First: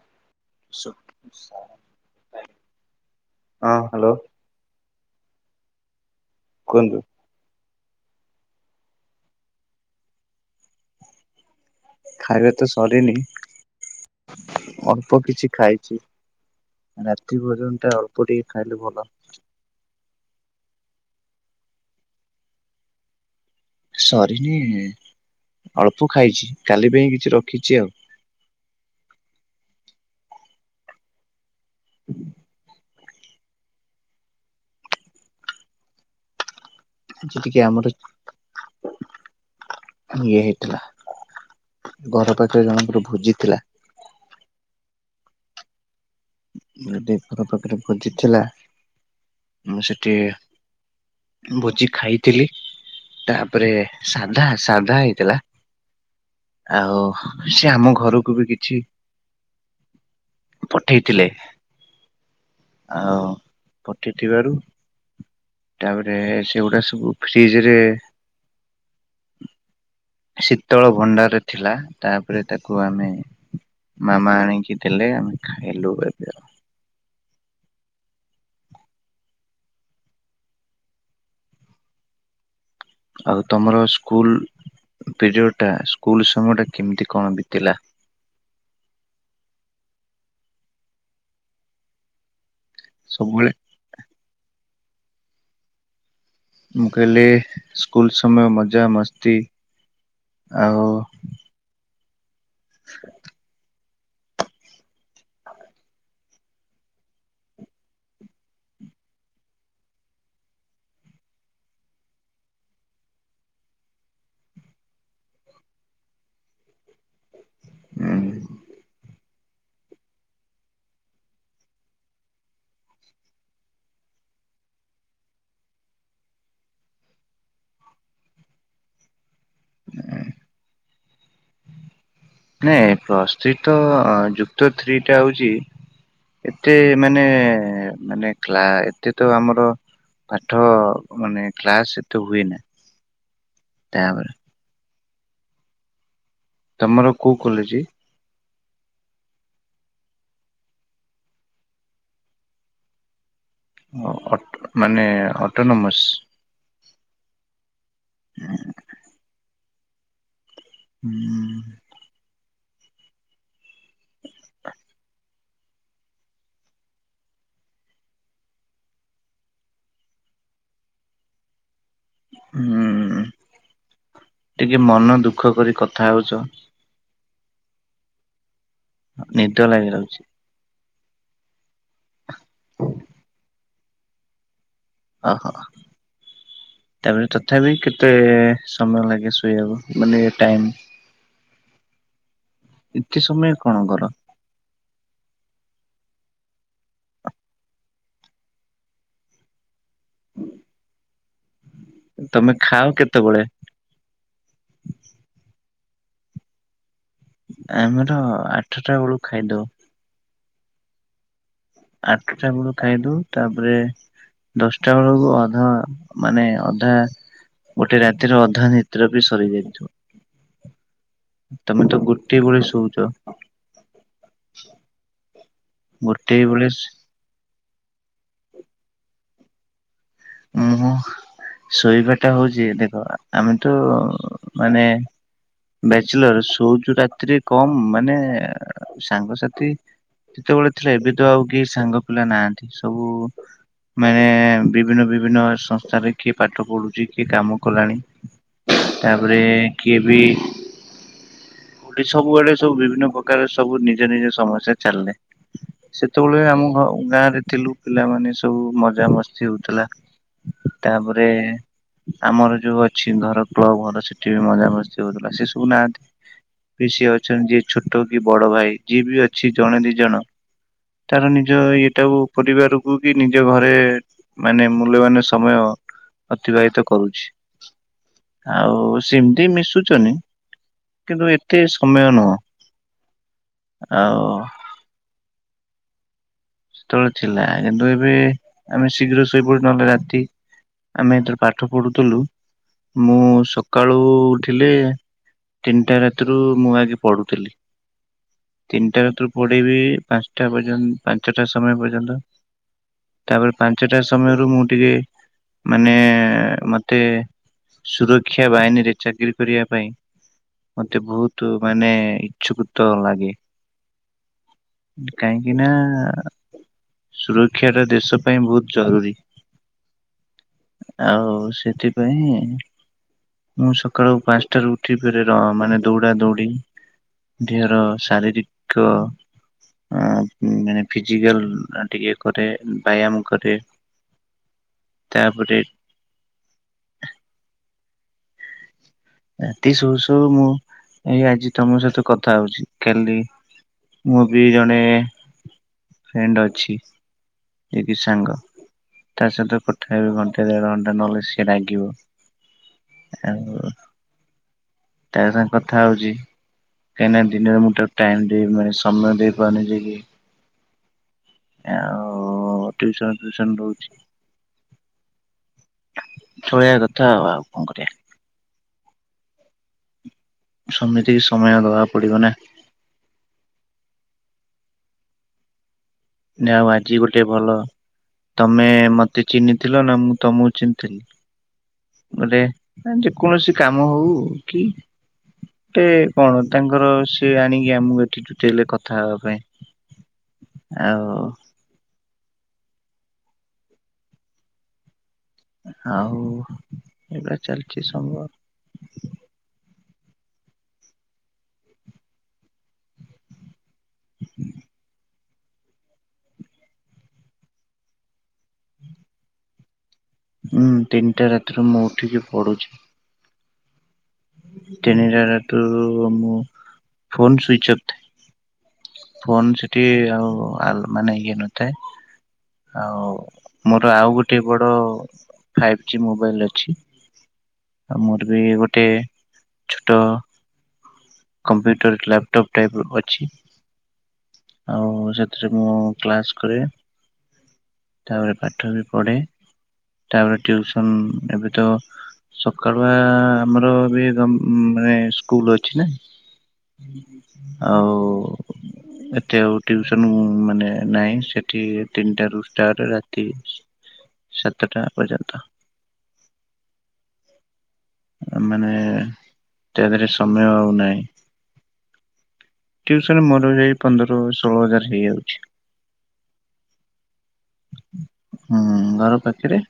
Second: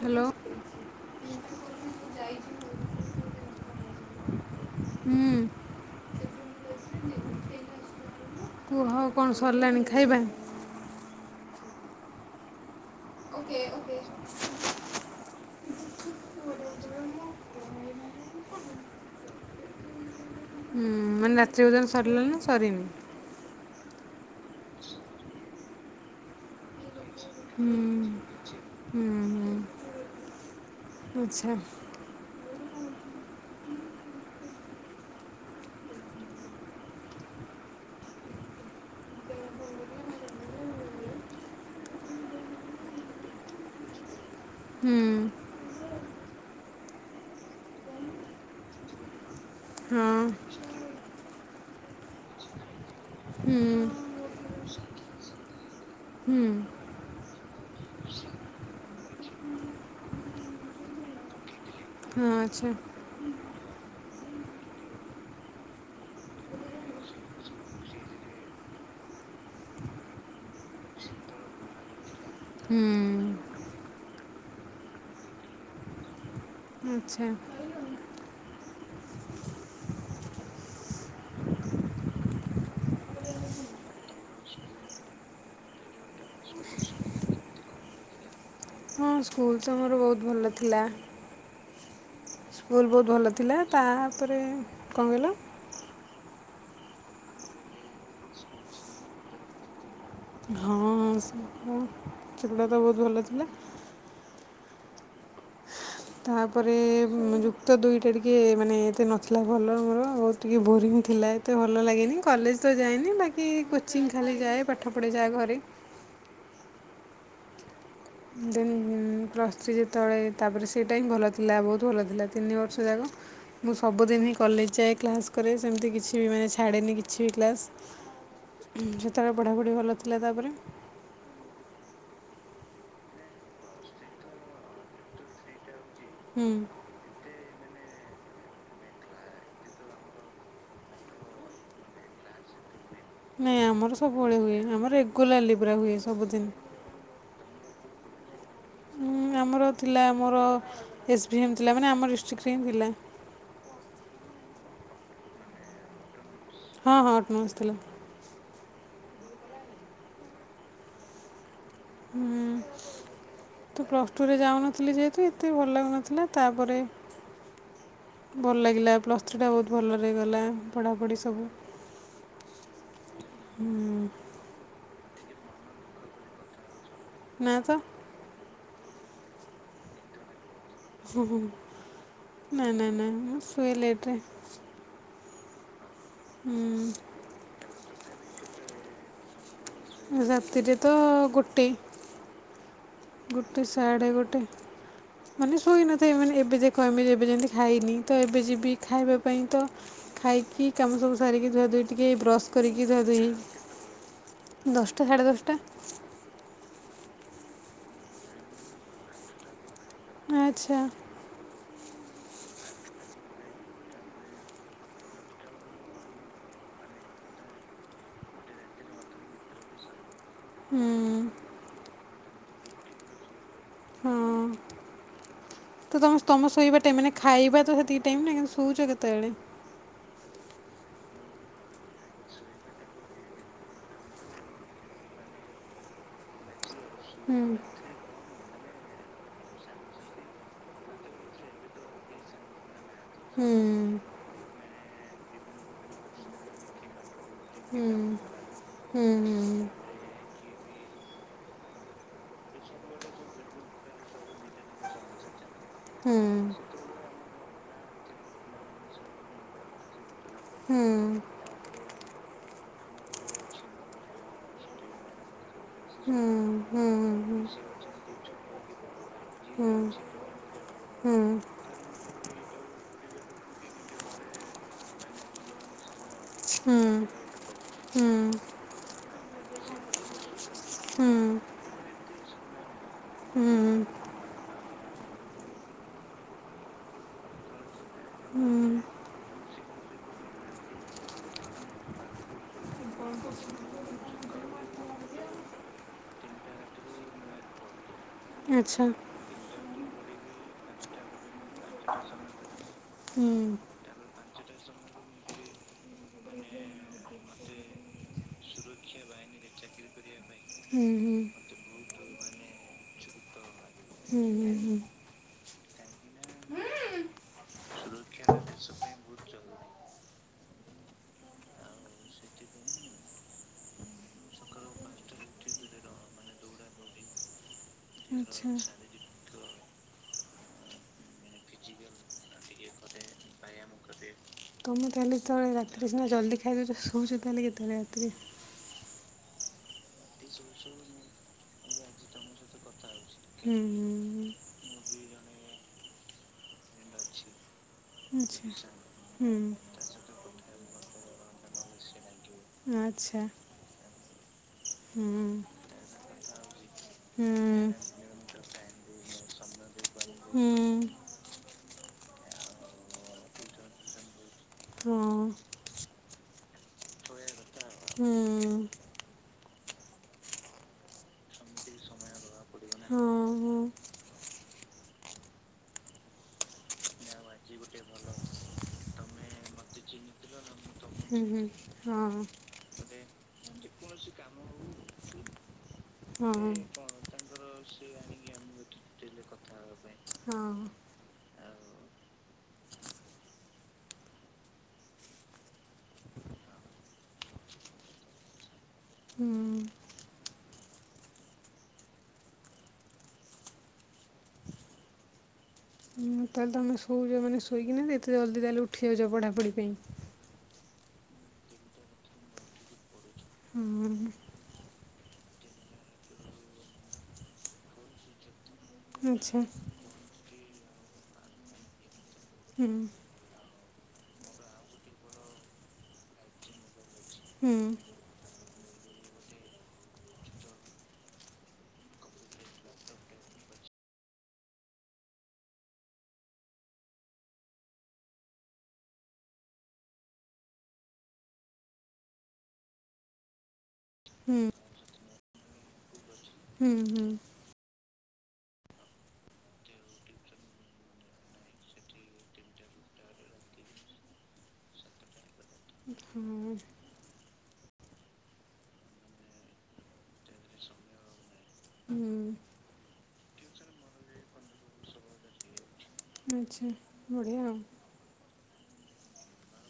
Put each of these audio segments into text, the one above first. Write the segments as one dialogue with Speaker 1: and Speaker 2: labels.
Speaker 1: Hello
Speaker 2: ସୁଖ [unintelligible] ହଁ hello
Speaker 1: ହଁ
Speaker 2: କୁହନ୍ତୁ?
Speaker 1: ତୁ ହଉ କଣ ସରିଲାଣି ଖାଇବା।
Speaker 2: ଖାଇବା ତ ସରିନି ଅଳ୍ପ କିଛି। ଖାଇଛି ରାତି ଭୋଜନ ଟା ଅଳ୍ପ ଟିକେ ଖାଇଲେ ଭଲ
Speaker 1: ହୁଁ ମାନେ ରାତି ଭୋଜନ ସରିଲାନ ନା ସରିନି?
Speaker 2: ସରିନି ଅଳ୍ପ ଖାଇଛି କାଲି ପାଇଁ କିଛି ରଖିଛି ଆଉ।
Speaker 1: ହଁ ହଁ ହ ଆଚଛା
Speaker 2: ଯେ ଟିକେ ଆମର ଇଏ ହେଇଥିଲା। ଘର ପାଖରେ ଜଣଙ୍କୁର ଭୋଜିଥିଲା।
Speaker 1: ହୁଁ।
Speaker 2: ଆଜି ଘର ପାଖରେ ଭୋଜି ଥିଲା। ମୁଁ
Speaker 1: ହଁ
Speaker 2: ସେଠି ଭୋଜି ଖାଇଥିଲି। ତାପରେ
Speaker 1: ହୁଁ
Speaker 2: ସାଧା ସାଧା ହେଇଥିଲା
Speaker 1: ହୁଁ
Speaker 2: ଆଉ। ସେ ଆମ ଘରକୁ ବି କିଛି ପଠେଇଥିଲେ।
Speaker 1: ହଁ ଆଚ୍ଛା
Speaker 2: ଆଉ ପଠେଇଥିବାରୁ ତା ପରେ ସେଗୁଡା ସବୁ ଫ୍ରିଜ ରେ ଶୀତଳ ଭଣ୍ଡାରରେ ଥିଲା ତାପରେ ତାକୁ
Speaker 1: ହୁଁ
Speaker 2: ଆମେ ମାମା ଆଣିକି ଦେଲେ ଆମେ ଖାଇଲୁ ଏବେ ଆଉ।
Speaker 1: ଆଚ୍ଛା।
Speaker 2: ଆଉ ତମର ସ୍କୁଲ୍ ପିରିୟଡ଼ଟା ସ୍କୁଲ୍ ସମୟ ଟା କେମିତି କଣ ବିତିଲା?
Speaker 1: ହଁ ସ୍କୁଲ୍ ସମୟରେ ବହୁତ ଭଲ ଥିଲା। ସ୍କୁଲ୍ ବହୁତ ଭଲ
Speaker 2: ସବୁବେଳେ
Speaker 1: ଥିଲା ତାପରେ କଣ କହିଲ?
Speaker 2: ମୁଁ କହିଲି ସ୍କୁଲ୍ ସମୟ ମଜା ମସ୍ତି ଆଉ
Speaker 1: ହଁ। ଛଗଡ଼ା ତ ବହୁତ ଭଲ ଥିଲା। ତାପରେ ଯୁକ୍ତ ଦୁଇଟା ଟିକେ ମାନେ ଏତେ ନଥିଲା ଭଲ ମୋର ଆଉ ଟିକେ ବୋରିଂ ଥିଲା ଏତେ ଭଲ ଲାଗେନି କଲେଜ୍ ତ ଯାଏନି ବାକି କୋଚିଂ ଖାଲି ଯାଏ, ପାଠ ପଢ଼େ ଯାହା ଘରେ
Speaker 2: ଉଁ
Speaker 1: ଦେନ୍ ପ୍ଲସ୍ ଥ୍ରୀ ଯେତେବେଳେ ତାପରେ ସେଇଟା ହିଁ ଭଲ ଥିଲା ବହୁତ ଭଲ ଥିଲା ତିନି ବର୍ଷ ଯାକ ମୁଁ ସବୁଦିନି କଲେଜ୍ ଯାଏ କ୍ଲାସ୍ କରେ ସେମିତି କିଛି ବି ମାନେ ଛାଡ଼େନି କିଛି ବି କ୍ଲାସ୍। ସେତେବେଳେ ପଢ଼ାପଢ଼ି ଭଲ ଥିଲା ତାପରେ
Speaker 2: ନାଇଁ ପ୍ଲସ ସ୍ତ୍ରୀ ତ ଯୁକ୍ତ ଥ୍ରୀ ଟା ହଉଛି ଏତେ ମାନେ ମାନେ କ୍ଲା ଏତେ ତ ଆମର ପାଠ ମାନେ କ୍ଲାସ୍ ଏତେ ହୁଏ ନା।
Speaker 1: ନାଇଁ ଆମର
Speaker 2: ତାପରେ
Speaker 1: ସବୁବେଳେ ହୁଏ ଆମର ରେଗୁଲାର୍ଲି ପୁରା ହୁଏ ସବୁଦିନ।
Speaker 2: ତମର କୋଉ କଲେଜ୍ କି?
Speaker 1: ଉଁ ଆମର ଥିଲା ଆମର ଏସ୍ଭି ଏମ୍ ଥିଲା ମାନେ ଆମ ଡିଷ୍ଟ୍ରିକ୍ଟରେ ହିଁ ଥିଲା।
Speaker 2: ଉଁ ଅଟ୍ ମାନେ ଅଟୋନମସ୍।
Speaker 1: ହଁ ହଁ ଅଟୋନମସ୍ ଥିଲା।
Speaker 2: ହୁଁ।
Speaker 1: ହୁଁ। ତ ପ୍ଲସ୍ ଟୁ ରେ ଯାଉନଥିଲି ଯେହେତୁ ଏତେ ଭଲ ଲାଗୁନଥିଲା ତାପରେ ଭଲ ଲାଗିଲା ପ୍ଲସ୍ ଥ୍ରୀଟା ବହୁତ ଭଲରେ ଗଲା ପଢ଼ାପଢ଼ି ସବୁ।
Speaker 2: ହୁଁ
Speaker 1: ଉଁ,
Speaker 2: ଟିକେ ମନ ଦୁଃଖ କରି କଥା ହଉଛ।
Speaker 1: ନା ତ
Speaker 2: ନିଦ ଲାଗିଯାଉଛି।
Speaker 1: ନାଇ ନାଇ ନାଇ ମୁଁ ସୁଏ ଲେଟ୍ ରେ
Speaker 2: ଓହୋ ତାପରେ ତଥାପି କେତେ ସମୟ ଲାଗେ ସୁ
Speaker 1: ରାତିରେ ତ ଗୋଟେ
Speaker 2: ଏତେ ସମୟ
Speaker 1: ଗୋଟେ
Speaker 2: କଣ କର
Speaker 1: ସାଡ଼େ ଗୋଟେ ମାନେ ଶୋଇନଥାଏ ମାନେ ଏବେ ଦେଖମେ ଏବେ ଯେମତି ଖାଇନି ତ ଏବେ ଯିବି ଖାଇବା ପାଇଁ ତ ଖାଇକି କାମ ସବୁ ସାରିକି ଧୁଆ ଧୁଇ ଟିକ ବ୍ରସ୍
Speaker 2: ତମେ ଖାଅ
Speaker 1: କରିକି ଧୁଆ ଧୁଇ,
Speaker 2: କେତେବେଳେ?
Speaker 1: ଦଶଟା ସାଢ଼େ ଦଶଟା।
Speaker 2: ଆମର ଆଠଟା ବେଳକୁ ଖାଇଦଉ।
Speaker 1: ଆଚ୍ଛା।
Speaker 2: ଆଟଠା ବେଳକୁ ଖାଇଦେଉ ତାପରେ ଦଶଟା ବେଳକୁ ଅଧା ମାନେ ଅଧା ଗୋଟେ ରାତିର ଅଧା ନିଦ୍ରା ବି ସରିଯାଇଥିବ।
Speaker 1: ହୁଁମ୍।
Speaker 2: ତମେ ତ ଗୋଟିଏ ବଳେ ଶୋଉଛ।
Speaker 1: ହଁମ୍ ତ ତମେ
Speaker 2: ଗୋଟିଏ
Speaker 1: ତମ
Speaker 2: ବେଳେ
Speaker 1: ଶୋଇବା ଟାଇମ୍ ମାନେ ଖାଇବା ତ ସେ ଏତିକି ଟାଇମ୍ ନା କିନ୍ତୁ ଶୋଉଛ କେତେବେଳେ?
Speaker 2: ଆ ହୋ। ଶୋଇବା ଟା ହଉଛି ଦେଖ ଆମେ ତ ମାନେ ବ୍ୟାଚଲର ଶୋଉଚୁ ରାତିରେ
Speaker 1: ହୁଁ
Speaker 2: କମ୍ ମାନେ ସାଙ୍ଗସାଥି ଯେତେବେଳେ ଥିଲା ଏବେ ତ ଆଉ କେହି ସାଙ୍ଗ ପିଲା ନାହାନ୍ତି। ସବୁ
Speaker 1: ହୁଁ
Speaker 2: ମାନେ ବିଭିନ୍ନ ବିଭିନ୍ନ ସଂସ୍ଥାରେ କିଏ ପାଠ ପଢୁଛି। କିଏ କାମ
Speaker 1: ହୁଁ
Speaker 2: କଲାଣି
Speaker 1: ହୁଁ
Speaker 2: ତାପରେ କିଏ ବି ପୁଣି ସବୁଆଡେ ସବୁ ବିଭିନ୍ନ ପ୍ରକାର ସବୁ ନିଜ ନିଜ ସମସ୍ୟା ଚାଲିଲେ।
Speaker 1: ହୁଁ
Speaker 2: ସେତେବେଳେ ଆମ ଗାଁରେ ଥିଲୁ ପିଲାମାନେ ସବୁ ମଜା ମସ୍ତି ହଉଥିଲା।
Speaker 1: ହୁଁ
Speaker 2: ତାପରେ ଆମର ଯୋଉ ଅଛି ଘର କ୍ଲବ ଘର ସେଠି ବି ମଜା ମସ୍ତି ହଉଥିଲା ସେ ସୁ ଶୁ ନାହାନ୍ତି
Speaker 1: ହୁଁ ହୁଁ ହୁଁ ହୁଁ ହୁଁ
Speaker 2: ବେଶି ଅଛନ୍ତି ଯିଏ ଛୋଟ କି ବଡ ଭାଇ। ଯିଏ ବି ଅଛି ଜଣେ ଦି ଜଣ
Speaker 1: ହୁଁ
Speaker 2: ତାର ନିଜ ଇଏ ଟା ଆଉ ପରିବାର କୁ ବି ନିଜ ଘରେ ମାନେ ମୂଲ୍ୟବାନ ସମୟ ଅତିବାହିତ କରୁଛି, ଆଉ ସେମିତି ମିଶୁଛନ୍ତି। କିନ୍ତୁ ଏତେ ସମୟ ନୁହଁ।
Speaker 1: ହୁଁ ହୁଁ
Speaker 2: ଆଉ ସେତେବେଳେ ଥିଲା, କିନ୍ତୁ ଏବେ
Speaker 1: ହୁଁ
Speaker 2: ଆମେ ଶୀଘ୍ର ଶୋଇପଡ଼ୁ ନହେଲେ ରାତି ଆମେ ଏଥିରେ ପାଠ ପଢ଼ୁଥିଲୁ। ମୁଁ ସକାଳୁ ଉଠିଲେ ତିନିଟା ରାତିରୁ ମୁଁ ଆଗେ ପଢୁଥିଲି।
Speaker 1: ଆଚ୍ଛା
Speaker 2: ତିନିଟା ରାତିରୁ ପଢ଼ିବି ପାଞ୍ଚଟା ପର୍ଯ୍ୟନ୍ତ ପାଞ୍ଚଟା ସମୟ ପର୍ଯ୍ୟନ୍ତ। ତାପରେ ପାଞ୍ଚଟା ସମୟରୁ ମୁଁ ଟିକେ ମାନେ ମୋତେ ସୁରକ୍ଷା ବାହିନୀରେ ଚାକିରି କରିବା ପାଇଁ ମୋତେ ବହୁତ ମାନେ ଇଛୁକୃତ ଲାଗେ। କାହିଁକି ନା ସୁରକ୍ଷାଟା ଦେଶ ପାଇଁ ବହୁତ ଜରୁରୀ। ଆଉ ସେଥିପାଇଁ ମୁଁ ସକାଳୁ ପାଞ୍ଚଟାରୁ ଉଠି ଫିର୍ ରନ୍ ମାନେ ଦୌଡା ଦୋଉଡ଼ି ଦେହର ସ ଶାରୀରିକ ମାନେ ଫିଜିକାଲ୍ ଟିକେ କରେ ବ୍ୟାୟାମ କରେ।
Speaker 1: ତୁମେ ତାହେଲେ ଯେତେବେଳେ
Speaker 2: ତାପରେ
Speaker 1: ରାତିରେ ସିନା ଜଲ୍ଦି ଖାଇଦଉଛ ଶୋଉଛ ତାହେଲେ କେତେବେଳେ ରାତିରେ?
Speaker 2: ରାତି ଶୋଉ ଶୋଉ ମୁଁ ଏଇ ଆଜି ତମ ସହିତ କଥା ହଉଛି। କାଲି
Speaker 1: ହୁଁ,
Speaker 2: ମୁଁ ବି ଜଣେ ଫ୍ରେଣ୍ଡ୍ ଅଛି। [unintelligible] ସାଙ୍ଗ
Speaker 1: ଆଚ୍ଛା
Speaker 2: ତା
Speaker 1: ହୁଁ,
Speaker 2: ସହିତ କଥା ହେବି ଘଣ୍ଟା ଦେଢ ଘଣ୍ଟା ନହେଲେ ସିଏ ରାଗିବ।
Speaker 1: ଆଚ୍ଛା।
Speaker 2: ଆଉ ତା
Speaker 1: ହୁଁ,
Speaker 2: ସାଙ୍ଗେ କଥା ହଉଛି କାହିଁକି ନା ଦିନରେ
Speaker 1: ହୁଁ,
Speaker 2: ମୁଁ ତାକୁ ଟାଇମ୍ ଦେଇ ପାରୁନି। ସମୟ ଦେଇ ପାରୁନି ଯିଏକି
Speaker 1: ହୁଁମ୍।
Speaker 2: ଆଉ ଟିଉସନ୍ ଫିଉସନ୍ ରହୁଚି।
Speaker 1: ହଁ
Speaker 2: ଚଳିବା କଥା ଆଉ ଆଉ କଣ କରିବା।
Speaker 1: ହୁଁ
Speaker 2: ସମିତିକି ସମୟ ଦବାକୁ ପଡିବନ ନା।
Speaker 1: ହଁ ହଁ
Speaker 2: ଯା ହୋଉ ଆଜି ଗୋଟେ ଭଲ ତମେ ମତେ ଚିହ୍ନିଥିଲ ନା ମୁଁ ତମକୁ ଚିନ୍
Speaker 1: ହୁଁ ହୁଁ ହଁ।
Speaker 2: ନା ଯେକୌଣସି କାମ ହୋଉ କି ଗୋଟେ
Speaker 1: ହଁ
Speaker 2: କଣ
Speaker 1: ହଁ
Speaker 2: ତାଙ୍କର ସିଏ ଆଣିକି ଆମକୁ ଏଠି ଜୁଟେଇଲେ କଥା ହବାପାଇଁ।
Speaker 1: ହଁହଁ।
Speaker 2: ଆଉ ଆଉ ଏଇଭଳିଆ ଚାଲଚି ସବ୍ ମୋର।
Speaker 1: ହୁଁ। ହୁଁ ତାହେଲେ ତମେ ଶୋଉଚ ମାନେ ଶୋଇକିନା ବି ଏତେ ଜଲଦି ତାହେଲେ ଉଠିଯାଉଚ ପଢାପଢି ପାଇଁ।
Speaker 2: ଉଁ ତିନଟା ରାତିରୁ ମୁଁ ଉଠିକି ପଢ଼ୁଚି।
Speaker 1: ହୁଁ
Speaker 2: ତିନିଟା ରାତିରୁ ମୁଁ ଫୋନ ସୁଇଚ ଅପ୍ ଥାଏ।
Speaker 1: ଆଚ୍ଛା
Speaker 2: ଫୋନ ସେଠି ଆଉ ଆଲ୍-ମାନେ ଇଏ ନଥାଏ
Speaker 1: ହୁଁ
Speaker 2: ଆଉ ମୋର ଆଉ ଗୋଟିଏ ବଡ଼ ଫାଇପ୍ ଜି ମୋବାଇଲ ଅଛି।
Speaker 1: ହୁଁ
Speaker 2: ଆଉ ମୋର ବି ଗୋଟେ ଛୋଟ କମ୍ପ୍ୟୁଟର୍ ଲ୍ୟାପଟପ୍ ଟାଇପର ଅଛି। ଆଉ ସେଥିରେ ମୁଁ କ୍ଲାସ୍ କରେ। ତାପରେ ପାଠ ବି ପଢେ। ତାପରେ ଟିଉସନ ଏବେ ତ ସକାଳୁଆ ଆମର ମାନେ କଁ
Speaker 1: ହୁଁ
Speaker 2: ମାନେ ସ୍କୁଲ ଅଛି ନା
Speaker 1: ହୁଁ ହୁଁ
Speaker 2: ଆଉ ଏତେ ଆଉ ଟିଉସନକୁ ମାନେ ନାଇଁ ସେଠି ତିନଟା ରୁ ଷ୍ଟାର୍ଟ ରାତି ସାତଟା ପର୍ଯ୍ୟନ୍ତ।
Speaker 1: ହଁ
Speaker 2: ଆ ମାନେ ତା ଦେହରେ ସମୟ ଆଉ ନାଇଁ।
Speaker 1: ହୁଁ
Speaker 2: ଟିଉସନରେ ମୋର ଏଇ ପନ୍ଦର ଷୋହଳ ହଜାର ହେଇଯାଉଚି।
Speaker 1: ଆଚ୍ଛା ବଢିଆ ଆଉ।
Speaker 2: ହୁଁ ଘର ପାଖରେ।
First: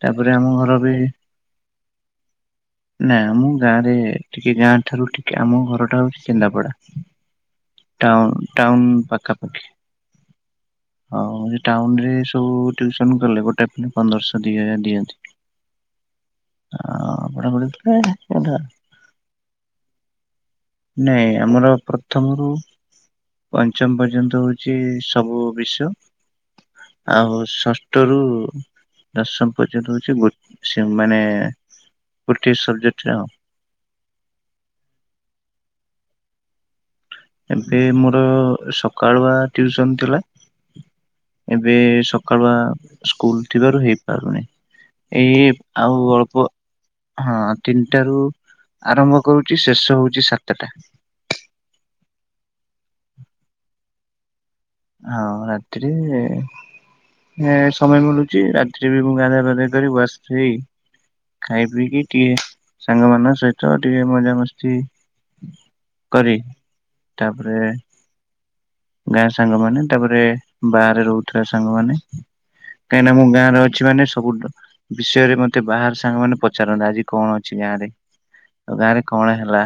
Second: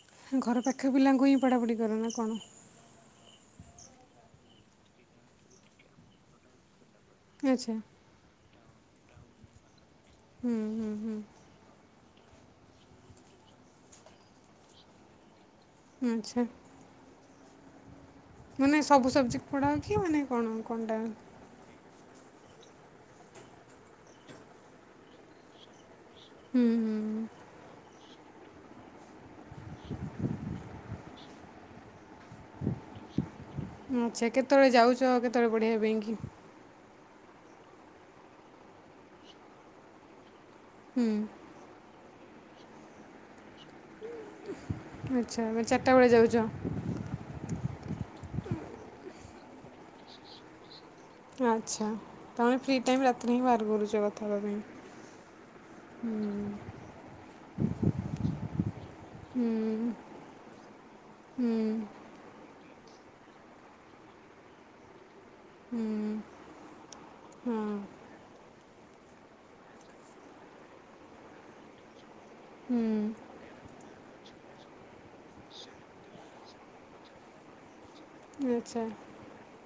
Speaker 2: ତାପରେ ଆମ
Speaker 1: ଘର ପାଖ ପିଲାଙ୍କୁ ହିଁ ପଢାପଢି କର ନା କଣ?
Speaker 2: ନାଇଁ ଆମ ଗାଁରେ ଟିକେ ଗାଁଠାରୁ ଟିକେ ଆମ ଘରଟା ହୋଉଚି କେନ୍ଦାପଡା।
Speaker 1: ଆଚ୍ଛା
Speaker 2: ଟାଉନ୍-ଟାଉନ୍ ପାଖାପାଖି।
Speaker 1: ହୁଁ ହୁଁ ହୁଁ
Speaker 2: ଆଉ ଯେ ଟାଉନରେ ସ୍ ସବୁ ଟିଉସନ୍ କଲେ ଗୋଟେ ପିଲା ପନ୍ଦରଶ ଦିଏ ଦିଅନ୍ତି।
Speaker 1: ଉଁ ଆଚ୍ଛା।
Speaker 2: ଆପଣ ପଢୁଥୁବେ
Speaker 1: ମାନେ ସବୁ ସବଜେକ୍ଟ ପଢାଅ କି ମାନେ କଣ? କଣଟା
Speaker 2: ନାଇଁ ଆମର ପ୍ର ପ୍ରଥମରୁ ପଞ୍ଚମ ପର୍ଯ୍ୟନ୍ତ ହୋଉଚି ସବୁ ବିଷୟ।
Speaker 1: ହୁଁ ହୁଁ
Speaker 2: ଆଉ ଷଷ୍ଠରୁ ଦଶମ ପର୍ଯ୍ୟନ୍ତ ହୋଉଚି ଗୋ-ସେମାନେ ଗୋଟିଏ ସବଜେକ୍ଟରେ ଆଉ।
Speaker 1: ଆଚ୍ଛା କେତୋଳେ ଯାଉଚ କେତୋଳେ ପଢେଇବା ପାଇଁକି?
Speaker 2: ଏବେ ମୋର ସକାଳୁଆ ଟିଉସନ୍ ଥିଲା।
Speaker 1: ହୁଁ
Speaker 2: ଏବେ ସକାଳୁଆ ସ୍କୁଲ ଥିବାରୁ ହେଇପାରୁନେଇ।
Speaker 1: ଆଚ୍ଛା
Speaker 2: ଏଇ
Speaker 1: ମାନେ ଚାରିଟା
Speaker 2: ଆଉ
Speaker 1: ବେଳେ ଯାଉଛ
Speaker 2: ଅଳ୍ପ ହଁ ତିନଟାରୁ ଆରମ୍ଭ କରୁଚି ଶେଷ ହୋଉଚି ସାତଟା।
Speaker 1: ଆଚ୍ଛା ତମେ ଫ୍ରି ଟାଇମ ରାତିରେ ହିଁ ବାହାର କରୁଛ କଥା ହେବା ପାଇଁ।
Speaker 2: ହଁ ରାତିରେ।
Speaker 1: ହୁଁ
Speaker 2: ହଁ ସମୟ ମିଳୁଛି ରାତିରେ ବି ମୁଁ ଗାଧା ପାଧା କରି
Speaker 1: ହୁଁ
Speaker 2: ବସିଥିବି।
Speaker 1: ହୁଁ
Speaker 2: ଖାଇ ପିଇକି ଟିକେ ସାଙ୍ଗ ମାନଙ୍କ ସହିତ ଟିକେ ମଜାମସ୍ତି।
Speaker 1: ହୁଁ
Speaker 2: କରି
Speaker 1: ହଁ
Speaker 2: ତାପରେ ଗ୍ୟାସ ସାଙ୍ଗମାନେ ତାପରେ ବାହାରେ ରହୁଥିବା ସାଙ୍ଗମାନେ କାହିଁକି ନା ମୁଁ
Speaker 1: ହୁଁ
Speaker 2: ଗାଁରେ ଅଛି ମାନେ ସବୁ ବିଷୟରେ ମତେ ବାହାର ସାଙ୍ଗ ମାନେ ପଚାରନ୍ତ ଆଜି କଣ ଅଛି ଗାଁ ରେ। ଆଉ
Speaker 1: ଆଚ୍ଛା
Speaker 2: ଗାଁ ରେ କଣ ହେଲା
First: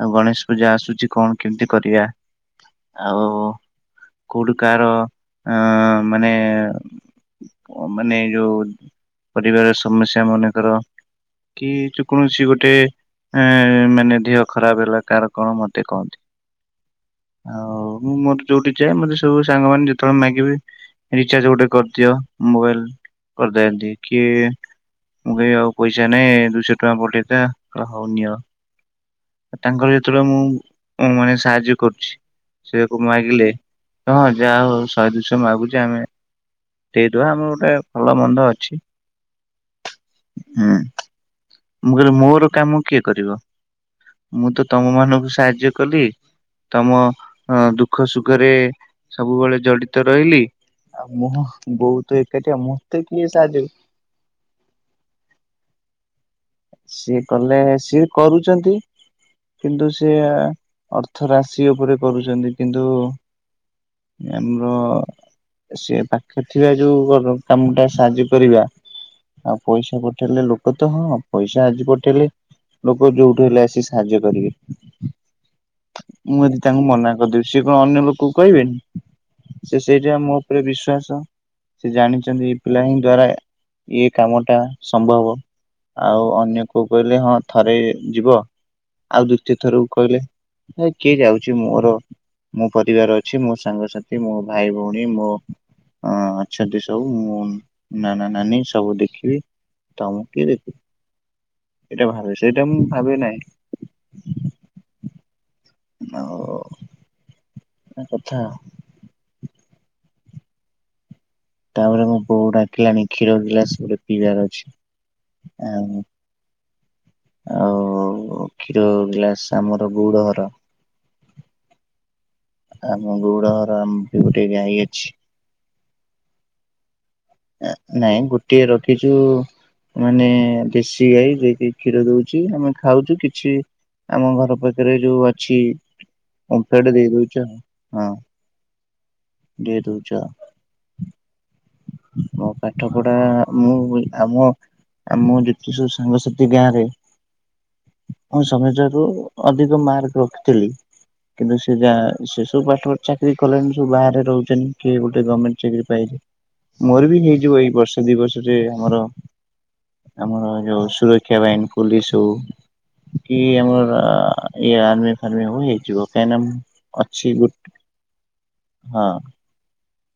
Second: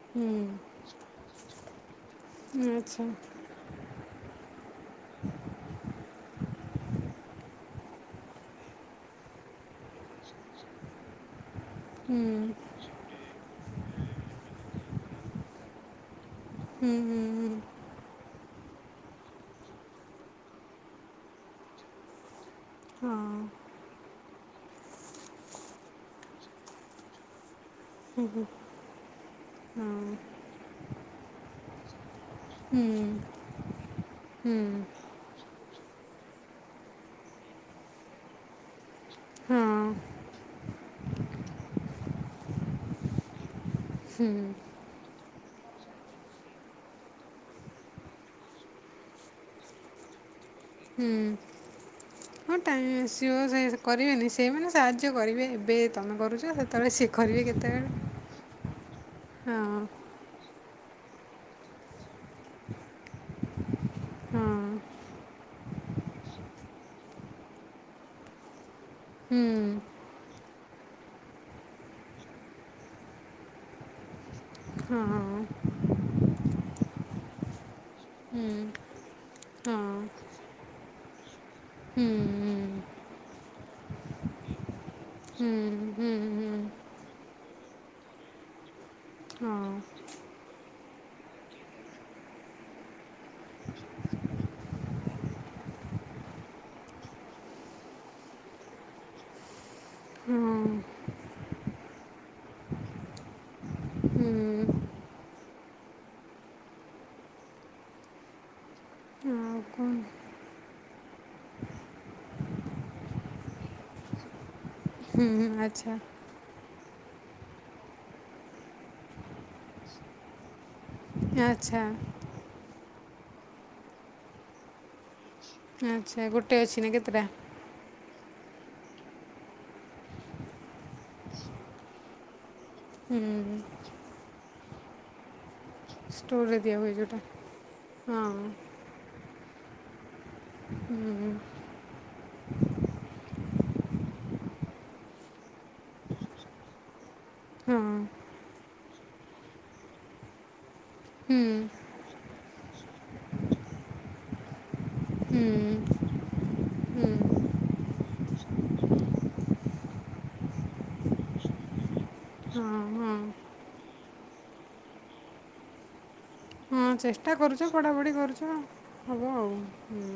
Speaker 2: ଆଉ ଗଣେଶ ପୂଜା
Speaker 1: ହୁଁ
Speaker 2: ଆସୁଛି କଣ କେମିତି କରିବା?
Speaker 1: ଆଚ୍ଛା।
Speaker 2: ଆଉ କୋଉଠୁ କାର ଆ ମାନେ। ମାନେ ଏ ଯୋଉ ପରିବାର ସମସ୍ୟା ମନେକର। କି ଯେ
Speaker 1: ହୁଁ
Speaker 2: କୌଣସି ଗୋଟେ ଅଁ ମାନେ ଦେହ ଖରାପ ହେଲା କାହାର କଣ ମତେ କହନ୍ତି।
Speaker 1: ହୁଁ ହୁଁ ହୁଁ
Speaker 2: ଆଉ ମୁଁ ମୋର ଯୋଉଠି ଯାଏ ମତେ ସବୁ ସାଙ୍ଗମାନେ ଯେତେବେଳେ ମାଗିବି ରିଚାର୍ଜ ଗୋଟେ କରିଦିଅ ମୋବାଇଲ।
Speaker 1: ହଁ
Speaker 2: କରିଦିଅନ୍ତି କିଏ ମୁଁ କହିବି ଆଉ ପଇସା ନାହିଁ ଦୁଇଶହ ଟଙ୍କା ପଠେଇଥା। ହଉ ନିଅ
Speaker 1: ହଁ
Speaker 2: ତାଙ୍କର
Speaker 1: ହୁଁ
Speaker 2: ଯେତେବେଳେ ମୁଁ ଉଁ ମାନେ ସାହାଯ୍ୟ କରୁଛି।
Speaker 1: ହୁଁ।
Speaker 2: ଲେ ହଁ ଯାହା ହଉ ଶହେ ଦୁଇ ମାଗୁଛେ ଆମେ ଦେଇଦବା ଆମର ଗୋଟେ ଭଲ ମନ୍ଦ ଅଛି।
Speaker 1: ହଁ
Speaker 2: ହୁଁ। ମୁଁ କହିଲି ମୋର କାମ କିଏ କରିବ
Speaker 1: ହୁଁ
Speaker 2: ମୁଁ ତ ତମ ମାନଙ୍କୁ ସାହା ଯ୍ୟ କଲି ତମ ଅଁ ଦୁଃଖ ସୁଖରେ ସବୁବେଳେ ଜଡିତ ରହିଲି। ଆଉ
Speaker 1: ହୁଁ
Speaker 2: ମୁଁ ବହୁତ ଏକାଠିଆ
Speaker 1: ହଁ ଟା
Speaker 2: ମତେ କିଏ
Speaker 1: ସିଏ
Speaker 2: ସାହାଯ୍ୟ
Speaker 1: ସେଇ ସ କରିବେନି ସେଇମାନେ ସାହାଯ୍ୟ କରିବେ। ଏବେ ତ
Speaker 2: ସିଏ କଲେ ସିଏ କରୁଛନ୍ତି
Speaker 1: ହଁ
Speaker 2: କିନ୍ତୁ ସିଏ। ଅର୍ଥ ରାଶି ଉପରେ କରୁଛନ୍ତି କିନ୍ତୁ ଆମର। ସେ ପାଖରେ ଥିବା ଯୋଉ କାମ ଟା ସାହାଯ୍ୟ କରିବା। ଆଉ ପଇସା ପଠେଇଲେ ଲୋକ। ତ ହଁ ପଇସା ଆଜି ପଠେଇଲେ ଲୋକ ଯୋଉଠୁ ହେଲେ ଆସିିକି ସାହାଯ୍ୟ କରିବେ।
Speaker 1: ହଁଁ।
Speaker 2: ମୁଁ ଯଦି ତାଙ୍କୁ ମନା କରିଦେବି ସେ କଣ ଅନ୍ୟ ଲୋକକୁ କହିବେନି। ସେ ସେଇଟା ମୋ ଉପରେ ବିଶ୍ଵାସ। ସେ ଜାଣିଛନ୍ତି ଏଇ ପିଲା ଙ୍କ ଦ୍ଵାରା ଇଏ କାମ ଟା ସମ୍ଭ
Speaker 1: ହୁଁ ହୁଁ ହୁଁ।
Speaker 2: କୋଉ କହିଲେ ହଁ ଥରେ ଯିବ ଆଉ ଦ୍ୱିତୀୟ ଥରକୁ କହିଲେ। ହେ କିଏ ଯାଉଛି ମୋର। ମୋ ପରିବାର ଅଛି ମୋ ସାଙ୍ଗସାଥି ମୋ ଭାଇ ଭଉଣୀ ମୋ। ହଁ ଅଛନ୍ତି ସବୁ ମୁଁ ନାନା ନାନୀ ସବୁ ଦେଖିବି ତ। କିଏ ଦେଖେ ଏଇଟା ଭାବେ ସେଇଟା ମୁଁ ଭାବେ ନାହିଁ।
Speaker 1: ହୁଁ।
Speaker 2: ଆଉ [unintelligible] କଥା ଆଉ।
Speaker 1: ଆଉ କଣ
Speaker 2: ତାପରେ ମୋ ବୋଉକୁ ଡାକି ଆଣି କ୍ଷୀର ଗ୍ଲାସ୍ ରେ ପିଇବାର ଅଛି।
Speaker 1: ହୁଁ ହୁଁ ଆଚ୍ଛା।
Speaker 2: ଆଉ ଆଉ କ୍ଷୀର ଗ୍ଲାସ ଆମର ଗଉଡ ଘର।
Speaker 1: ଆଚ୍ଛା।
Speaker 2: ଆମ ଗଉଡର ଆମ ବି ଗୋଟେ ଗାଈ ଅଛି।
Speaker 1: ଆଚ୍ଛା ଗୋଟେ ଅଛି ନା କେତେଟା?
Speaker 2: ନାଇଁ ଗୋଟିଏ ରଖିଛୁ। ମାନେ ଦେଶୀ ଗାଈ ଯେକି କ୍ଷୀର ଦଉଛି ଆମେ ଖାଉଛୁ
Speaker 1: ହୁଁ
Speaker 2: କିଛି। ଆମ ଘର ପାଖରେ ଯୋଉ ଅଛି।
Speaker 1: ଷ୍ଟୋରରେ ଦିଆ
Speaker 2: ଓମ୍ଫେଡ
Speaker 1: ହୁଏ
Speaker 2: ଦେଇ
Speaker 1: ଯୋଉଟା
Speaker 2: ଦଉଛୁ ଆଉ
Speaker 1: ହଁ। ହୁଁ
Speaker 2: [unintelligible] ମୋ ପାଠ ପଢା ମୁଁ ଆମ ଆଉ ମୁଁ ଜତି ସବୁ ସାଙ୍ଗସଥି ଗାଁ ରେ
Speaker 1: ହଁ
Speaker 2: ମୁଁ ସମୁଜୁ ଅଧିକ ମାର୍କ ରଖିଥିଲି
Speaker 1: ହୁଁ
Speaker 2: କିନ୍ତୁ ସେ ଯା ସେ ସବୁ ପାଠ [unintelligible] ଚାକିରି କଲେଣି ସବୁ ବାହାରେ ରହୁଛନ୍ତି କିଏ ଗୋଟେ
Speaker 1: ହୁଁ
Speaker 2: ଗର୍ଣ୍ଣମେଣ୍ଟ
Speaker 1: ହୁଁ
Speaker 2: ଚାକିରି ପାଇନି। ମୋର ବି
Speaker 1: ହଁ
Speaker 2: ହେଇଯିବ ଏଇ ବର୍ଷ ଦି ବର୍ଷରେ ଆମର ଆମର ଯୋଉ ସୁରକ୍ଷା ବାହିନୀ ପୋଲିସ
Speaker 1: ହଁ
Speaker 2: ହଉ କି ଆମର ଇଏ ଆର୍ମି ଫାର୍ମି ହବ ହେଇଯିବ କାହିଁନା
Speaker 1: ହଁ ଚେଷ୍ଟା କରୁଛୁ ପଢ଼ାପଢ଼ି କରୁଛୁ
Speaker 2: ହଁ
Speaker 1: ହେବ ଆଉ ହୁଁ।